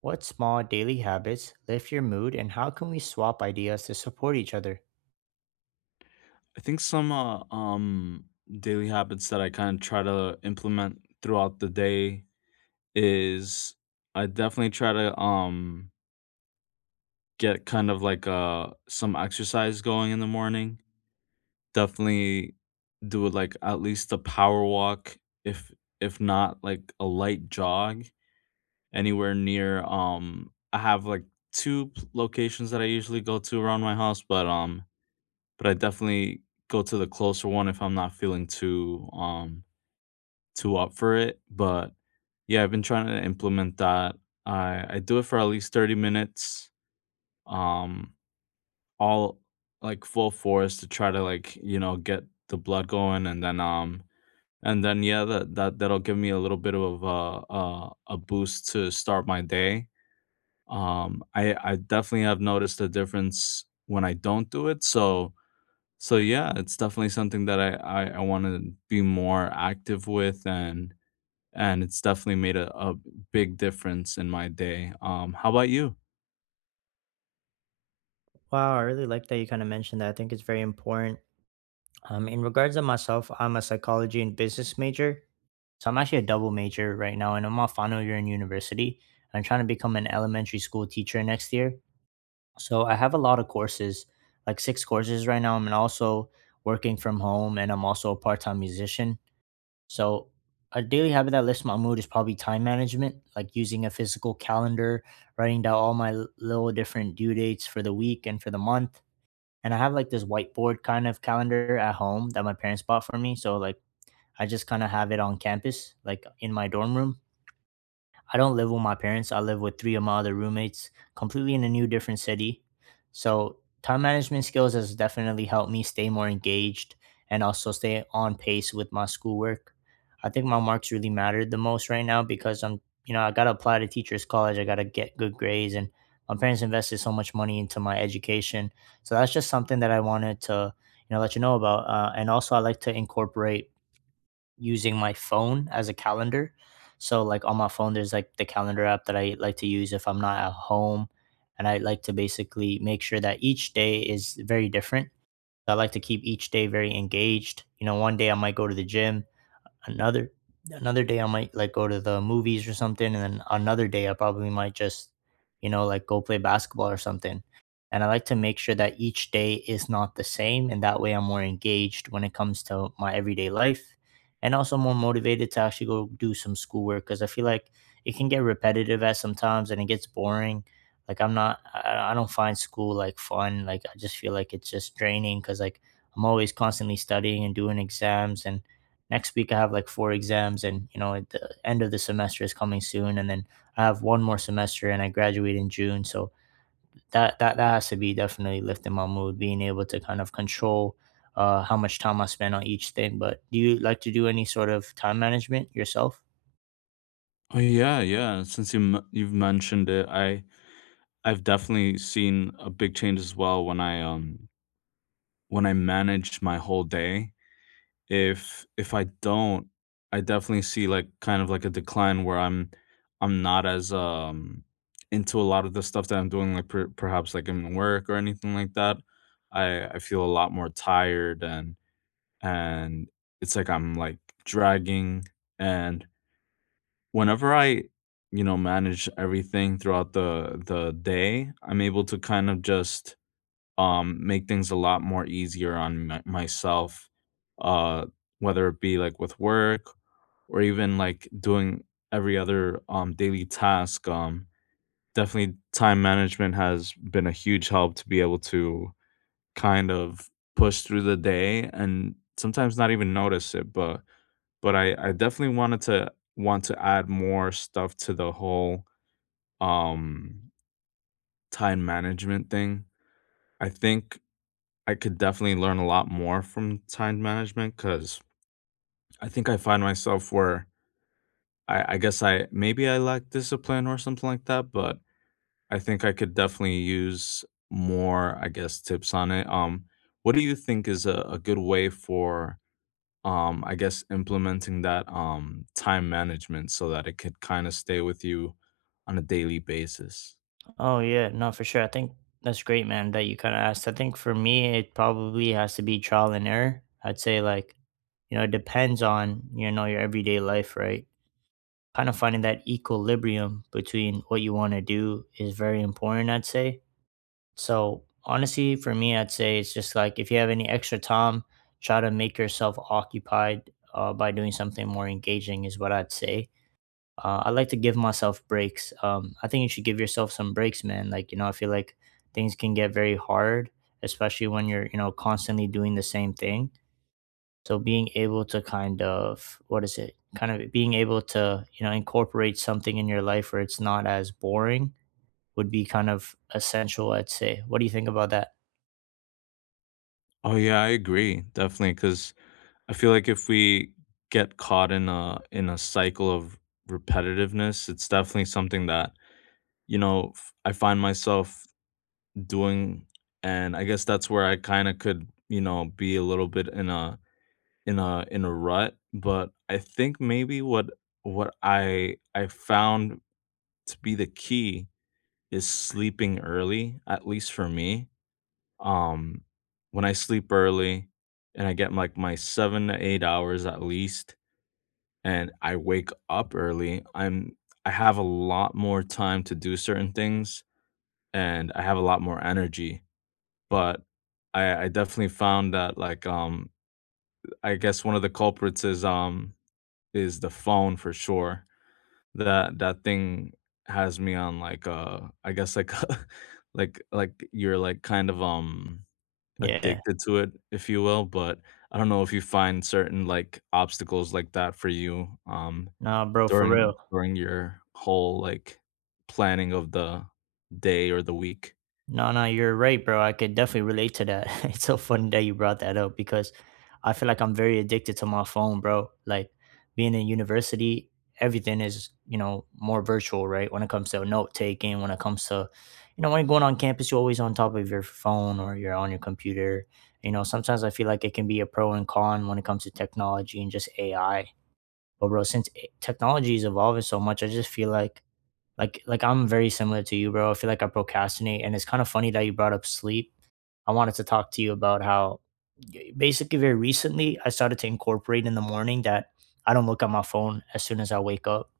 What small daily habits lift your mood, and how can we swap ideas to support each other? I think some daily habits that I kind of try to implement throughout the day is I definitely try to get kind of like some exercise going in the morning. Definitely do like at least a power walk if if not like a light jog anywhere near I have like locations that I usually go to around my house but but I definitely go to the closer one if I'm not feeling too too up for it. But yeah, I've been trying to implement that. I do it for at least 30 minutes, um, all like full force to try to like, get the blood going and then and then yeah, that'll give me a little bit of a boost to start my day. I definitely have noticed a difference when I don't do it. So so yeah, it's definitely something that I want to be more active with and it's definitely made a big difference in my day. How about you? Wow, I really like that you kind of mentioned that. I think it's very important. In regards to myself, I'm a psychology and business major. So I'm actually a double major right now, and I'm my final year in university. I'm trying to become an elementary school teacher next year. So I have a lot of courses, like six courses right now. I'm also working from home, and I'm also a part-time musician. So, a daily habit that lifts my mood is probably time management, like using a physical calendar, writing down all my little different due dates for the week and for the month. And I have like this whiteboard kind of calendar at home that my parents bought for me. So, like, I just kind of have it on campus, like in my dorm room. I don't live with my parents. I live with three of my other roommates, completely in a new, different city. So, time management skills has definitely helped me stay more engaged and also stay on pace with my schoolwork. I think my marks really mattered the most right now because, I'm, you know, I got to apply to teachers' college. I got to get good grades. And my parents invested so much money into my education. So that's just something that I wanted to, you know, let you know about. And also, I like to incorporate using my phone as a calendar. So like on my phone, there's like the calendar app that I like to use if I'm not at home, and I like to basically make sure that each day is very different. I like to keep each day very engaged. You know, one day I might go to the gym, another another day I might like go to the movies or something, and then another day I probably might just, you know, like go play basketball or something. And I like to make sure that each day is not the same, and that way I'm more engaged when it comes to my everyday life, and also more motivated to actually go do some schoolwork because I feel like it can get repetitive at sometimes and it gets boring. I don't find school like fun. Like I just feel like it's just draining because like I'm always constantly studying and doing exams, and next week I have like four exams, and, you know, at the end of the semester is coming soon, and then I have one more semester, and I graduate in June. So that has to be definitely lifting my mood, being able to kind of control how much time I spend on each thing. But do you like to do any sort of time management yourself? Oh yeah, yeah. Since you've mentioned it, I've definitely seen a big change as well when I when I manage my whole day. If I don't, I definitely see like kind of like a decline where I'm not as into a lot of the stuff that I'm doing, like perhaps like in work or anything like that. I feel a lot more tired and it's like I'm like dragging and whenever manage everything throughout the day, I'm able to kind of just make things a lot more easier on myself uh whether it be like with work or even like doing every other daily task. Definitely time management has been a huge help to be able to kind of push through the day and sometimes not even notice it but I definitely want to add more stuff to the whole, um, time management thing. I think I could definitely learn a lot more from time management because I think I find myself where I guess I maybe I lack discipline or something like that, but I think I could definitely use more, I guess, tips on it. What do you think is a good way for I guess implementing that time management so that it could kind of stay with you on a daily basis? Oh yeah, no, for sure. I think that's great, man, that you kind of asked. I think for me, it probably has to be trial and error. I'd say, like, you know, it depends on, you know, your everyday life, right? Kind of finding that equilibrium between what you want to do is very important, I'd say. So, honestly, for me, I'd say it's just like if you have any extra time, try to make yourself occupied by doing something more engaging, is what I'd say. I like to give myself breaks. I think you should give yourself some breaks, man. Like, you know, I feel like things can get very hard, especially when you're, you know, constantly doing the same thing, so being able to kind of, what is it, kind of being able to, you know, incorporate something in your life where it's not as boring would be kind of essential, I'd say. What do you think about that? Oh yeah, I agree, definitely, because I feel like if we get caught in a cycle of repetitiveness, it's definitely something that, you know, I find myself doing, and I guess that's where I kind of could, you know, be a little bit in a rut. But I think maybe what I found to be the key is sleeping early, at least for me. Um, when I sleep early and I get like my 7 to 8 hours at least, and I wake up early, I have a lot more time to do certain things and I have a lot more energy. But I definitely found that like I guess one of the culprits is the phone for sure. That thing has me on like, I guess like like you're like kind of, Yeah. addicted to it, if you will. But I don't know if you find certain, like, obstacles like that for you, Nah, bro, for real. during during your whole, like, planning of the day or the week. No, no, you're right, bro. I could definitely relate to that. It's so funny that you brought that up because I feel like I'm very addicted to my phone, bro. Like being in university, everything is, you know, more virtual, right? When it comes to note taking, when it comes to, you know, when you're going on campus, you're always on top of your phone or you're on your computer. You know, sometimes I feel like it can be a pro and con when it comes to technology and just AI. But, bro, since technology is evolving so much, I just feel like like I'm very similar to you, bro. I feel like I procrastinate, and it's kind of funny that you brought up sleep. I wanted to talk to you about how basically very recently I started to incorporate in the morning that I don't look at my phone as soon as I wake up.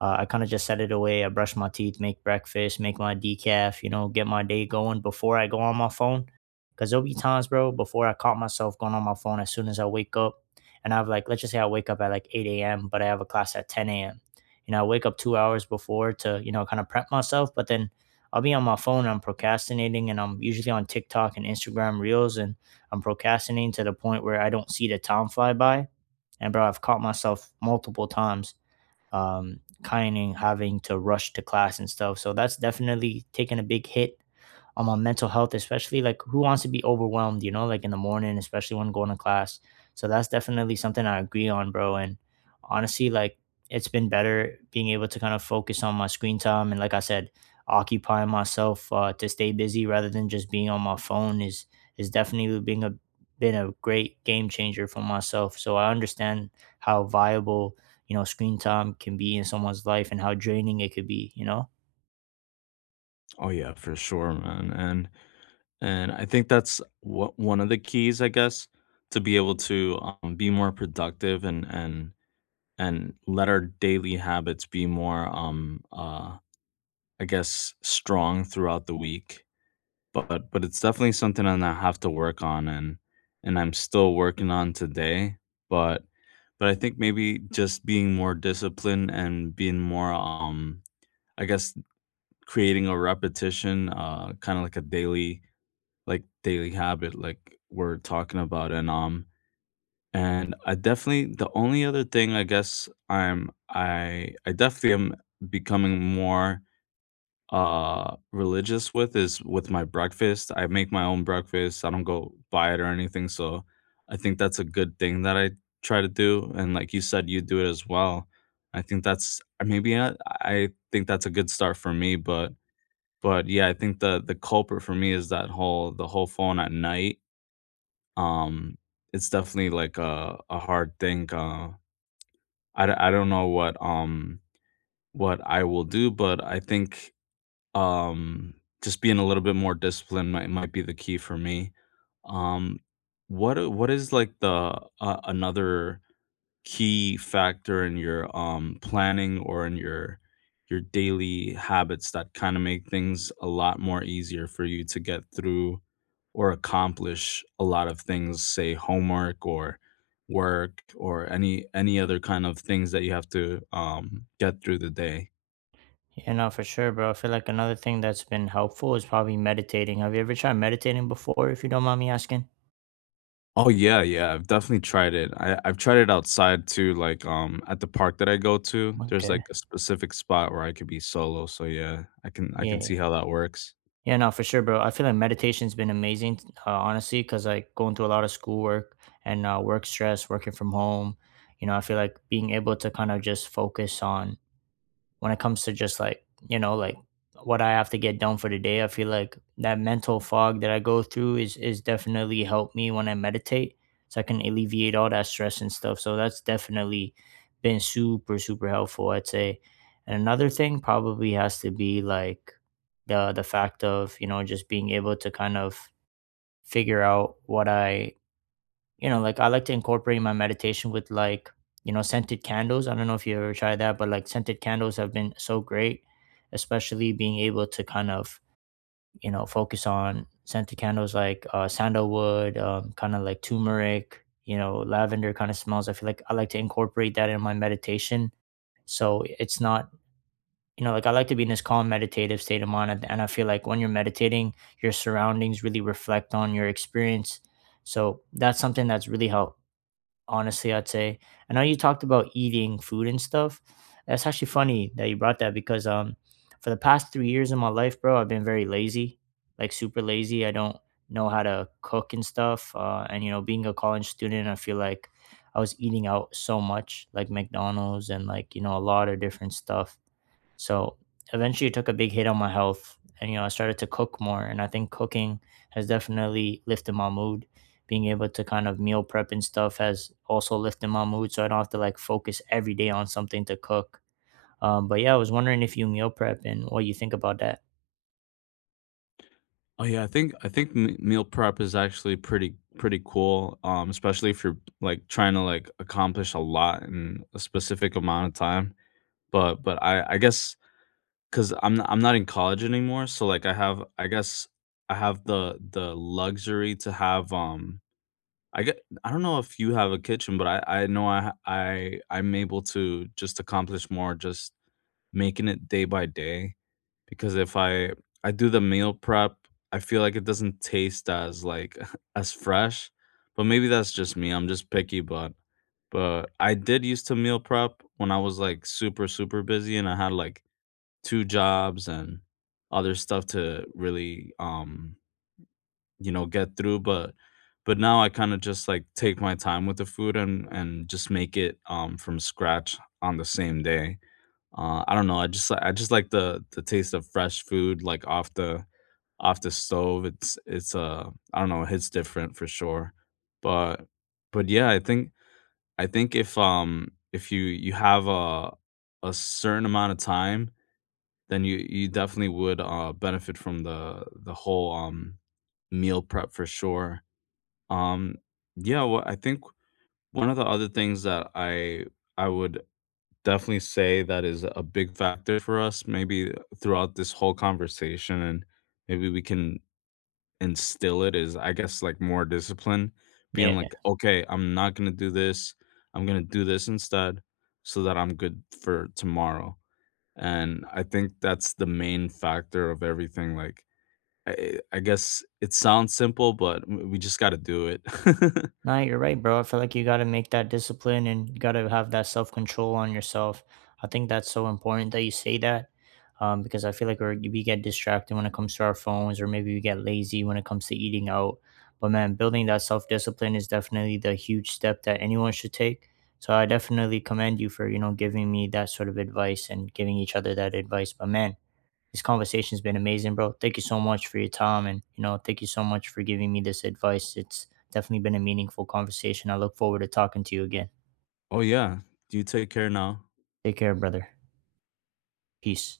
I kind of just set it away. I brush my teeth, make breakfast, make my decaf, you know, get my day going before I go on my phone. Cause there'll be times, bro, before I caught myself going on my phone as soon as I wake up. And I've like, let's just say I wake up at like 8 a.m., but I have a class at 10 a.m. You know, I wake up 2 hours before to, you know, kind of prep myself, but then I'll be on my phone and I'm procrastinating and I'm usually on TikTok and Instagram reels, and I'm procrastinating to the point where I don't see the time fly by. And bro, I've caught myself multiple times kind of having to rush to class and stuff. So that's definitely taken a big hit on mental health, especially like who wants to be overwhelmed, you know, like in the morning, especially when going to class. So that's definitely something I agree on, bro. And honestly, like, it's been better being able to kind of focus on my screen time and, like I said, occupying myself to stay busy rather than just being on my phone is definitely being a been a great game changer for myself. So I understand how viable, you know, screen time can be in someone's life and how draining it could be, you know. Oh, yeah, for sure, man, and I think that's what one of the keys, I guess, to be able to, be more productive and and let our daily habits be more um, I guess strong throughout the week. But it's definitely something that I have to work on and I'm still working on today. But but I think maybe just being more disciplined and being more I guess creating a repetition, kind of like a daily like daily habit like we're talking about. And and I definitely, the only other thing I guess I definitely am becoming more religious with is with my breakfast. I make my own breakfast. I don't go buy it or anything. So I think that's a good thing that I try to do. And like you said, you do it as well. I think that's I think that's a good start for me, but yeah, I think the culprit for me is that whole the whole phone at night, um, it's definitely like a hard thing, I don't know what what I will do, but I think, um, just being a little bit more disciplined might be the key for me. Um, what is like the, another key factor in your, planning or in your daily habits that kinda make things a lot more easier for you to get through or accomplish a lot of things, say homework or work or any other kind of things that you have to, get through the day. Yeah, no, for sure, bro. I feel like another thing that's been helpful is probably meditating. Have you ever tried meditating before, if you don't mind me asking? Oh, yeah, yeah, I've definitely tried it. I've tried it outside too, like, at the park that I go to, there's, Okay. like, a specific spot where I could be solo, so yeah, I can see Yeah. how that works. Yeah, no, for sure, bro. I feel like meditation's been amazing, honestly, because like going through a lot of schoolwork and work stress, working from home, you know, I feel like being able to kind of just focus on when it comes to just like, you know, like what I have to get done for the day, I feel like that mental fog that I go through is definitely helped me when I meditate, so I can alleviate all that stress and stuff. So that's definitely been super super helpful, I'd say. And another thing probably has to be like the fact of, you know, just being able to kind of figure out what I, you know, like I like to incorporate my meditation with, like, you know, scented candles. I don't know if you ever tried that, but like scented candles have been so great, especially being able to kind of, you know, focus on scented candles like sandalwood, kind of like turmeric, you know, lavender kind of smells. I feel like I like to incorporate that in my meditation so it's not, you know, like I like to be in this calm meditative state of mind. And I feel like when you're meditating, your surroundings really reflect on your experience. So that's something that's really helped, honestly, I'd say. I know you talked about eating food and stuff. That's actually funny that you brought that because for the past 3 years of my life, bro, I've been very lazy, like super lazy. I don't know how to cook and stuff. And you know, being a college student, I feel like I was eating out so much, like McDonald's and, like, you know, a lot of different stuff. So eventually it took a big hit on my health. And, you know, I started to cook more. And I think cooking has definitely lifted my mood. Being able to kind of meal prep and stuff has also lifted my mood. So I don't have to like focus every day on something to cook. But yeah, I was wondering if you meal prep and what you think about that. Oh yeah, I think m meal prep is actually pretty cool, especially if you're, like, trying to, like, accomplish a lot in a specific amount of time, but I guess because I 'cause I'm not in college anymore, so, like, I guess I have the luxury to have, I get I don't know if you have a kitchen, but I know I ha I'm able to just accomplish more just making it day by day because if I I do the meal prep, I feel like it doesn't taste as like as fresh, but maybe that's just me. I'm just picky, but I did used to meal prep when I was like super super busy and I had like two jobs and other stuff to really you know get through, but now I kind of just like take my time with the food and just make it from scratch on the same day. I don't know, I just like the taste of fresh food, like, off the stove. It's, I don't know, it hits different for sure, but but, yeah, I think if you you have a certain amount of time, then you definitely would, benefit from the whole, meal prep for sure. Um, yeah, well, I think one of the other things that I would definitely say that is a big factor for us maybe throughout this whole conversation and maybe we can instill it is I guess like more discipline, being Yeah. like, okay, I'm not going to do this, I'm going to do this instead, so that I'm good for tomorrow. And I think that's the main factor of everything. Like, I guess it sounds simple but we just got to do it. No, you're right, bro. I feel like you got to make that discipline and you got to have that self control on yourself. I think that's so important that you say that, because I feel like we get distracted when it comes to our phones, or maybe we get lazy when it comes to eating out. But man, building that self discipline is definitely the huge step that anyone should take. So I definitely commend you for, you know, giving me that sort of advice and giving each other that advice. But man, this conversation's been amazing, bro. Thank you so much for your time, and you know, thank you so much for giving me this advice. It's definitely been a meaningful conversation. I look forward to talking to you again. Oh yeah, do you take care now. Take care, brother. Peace.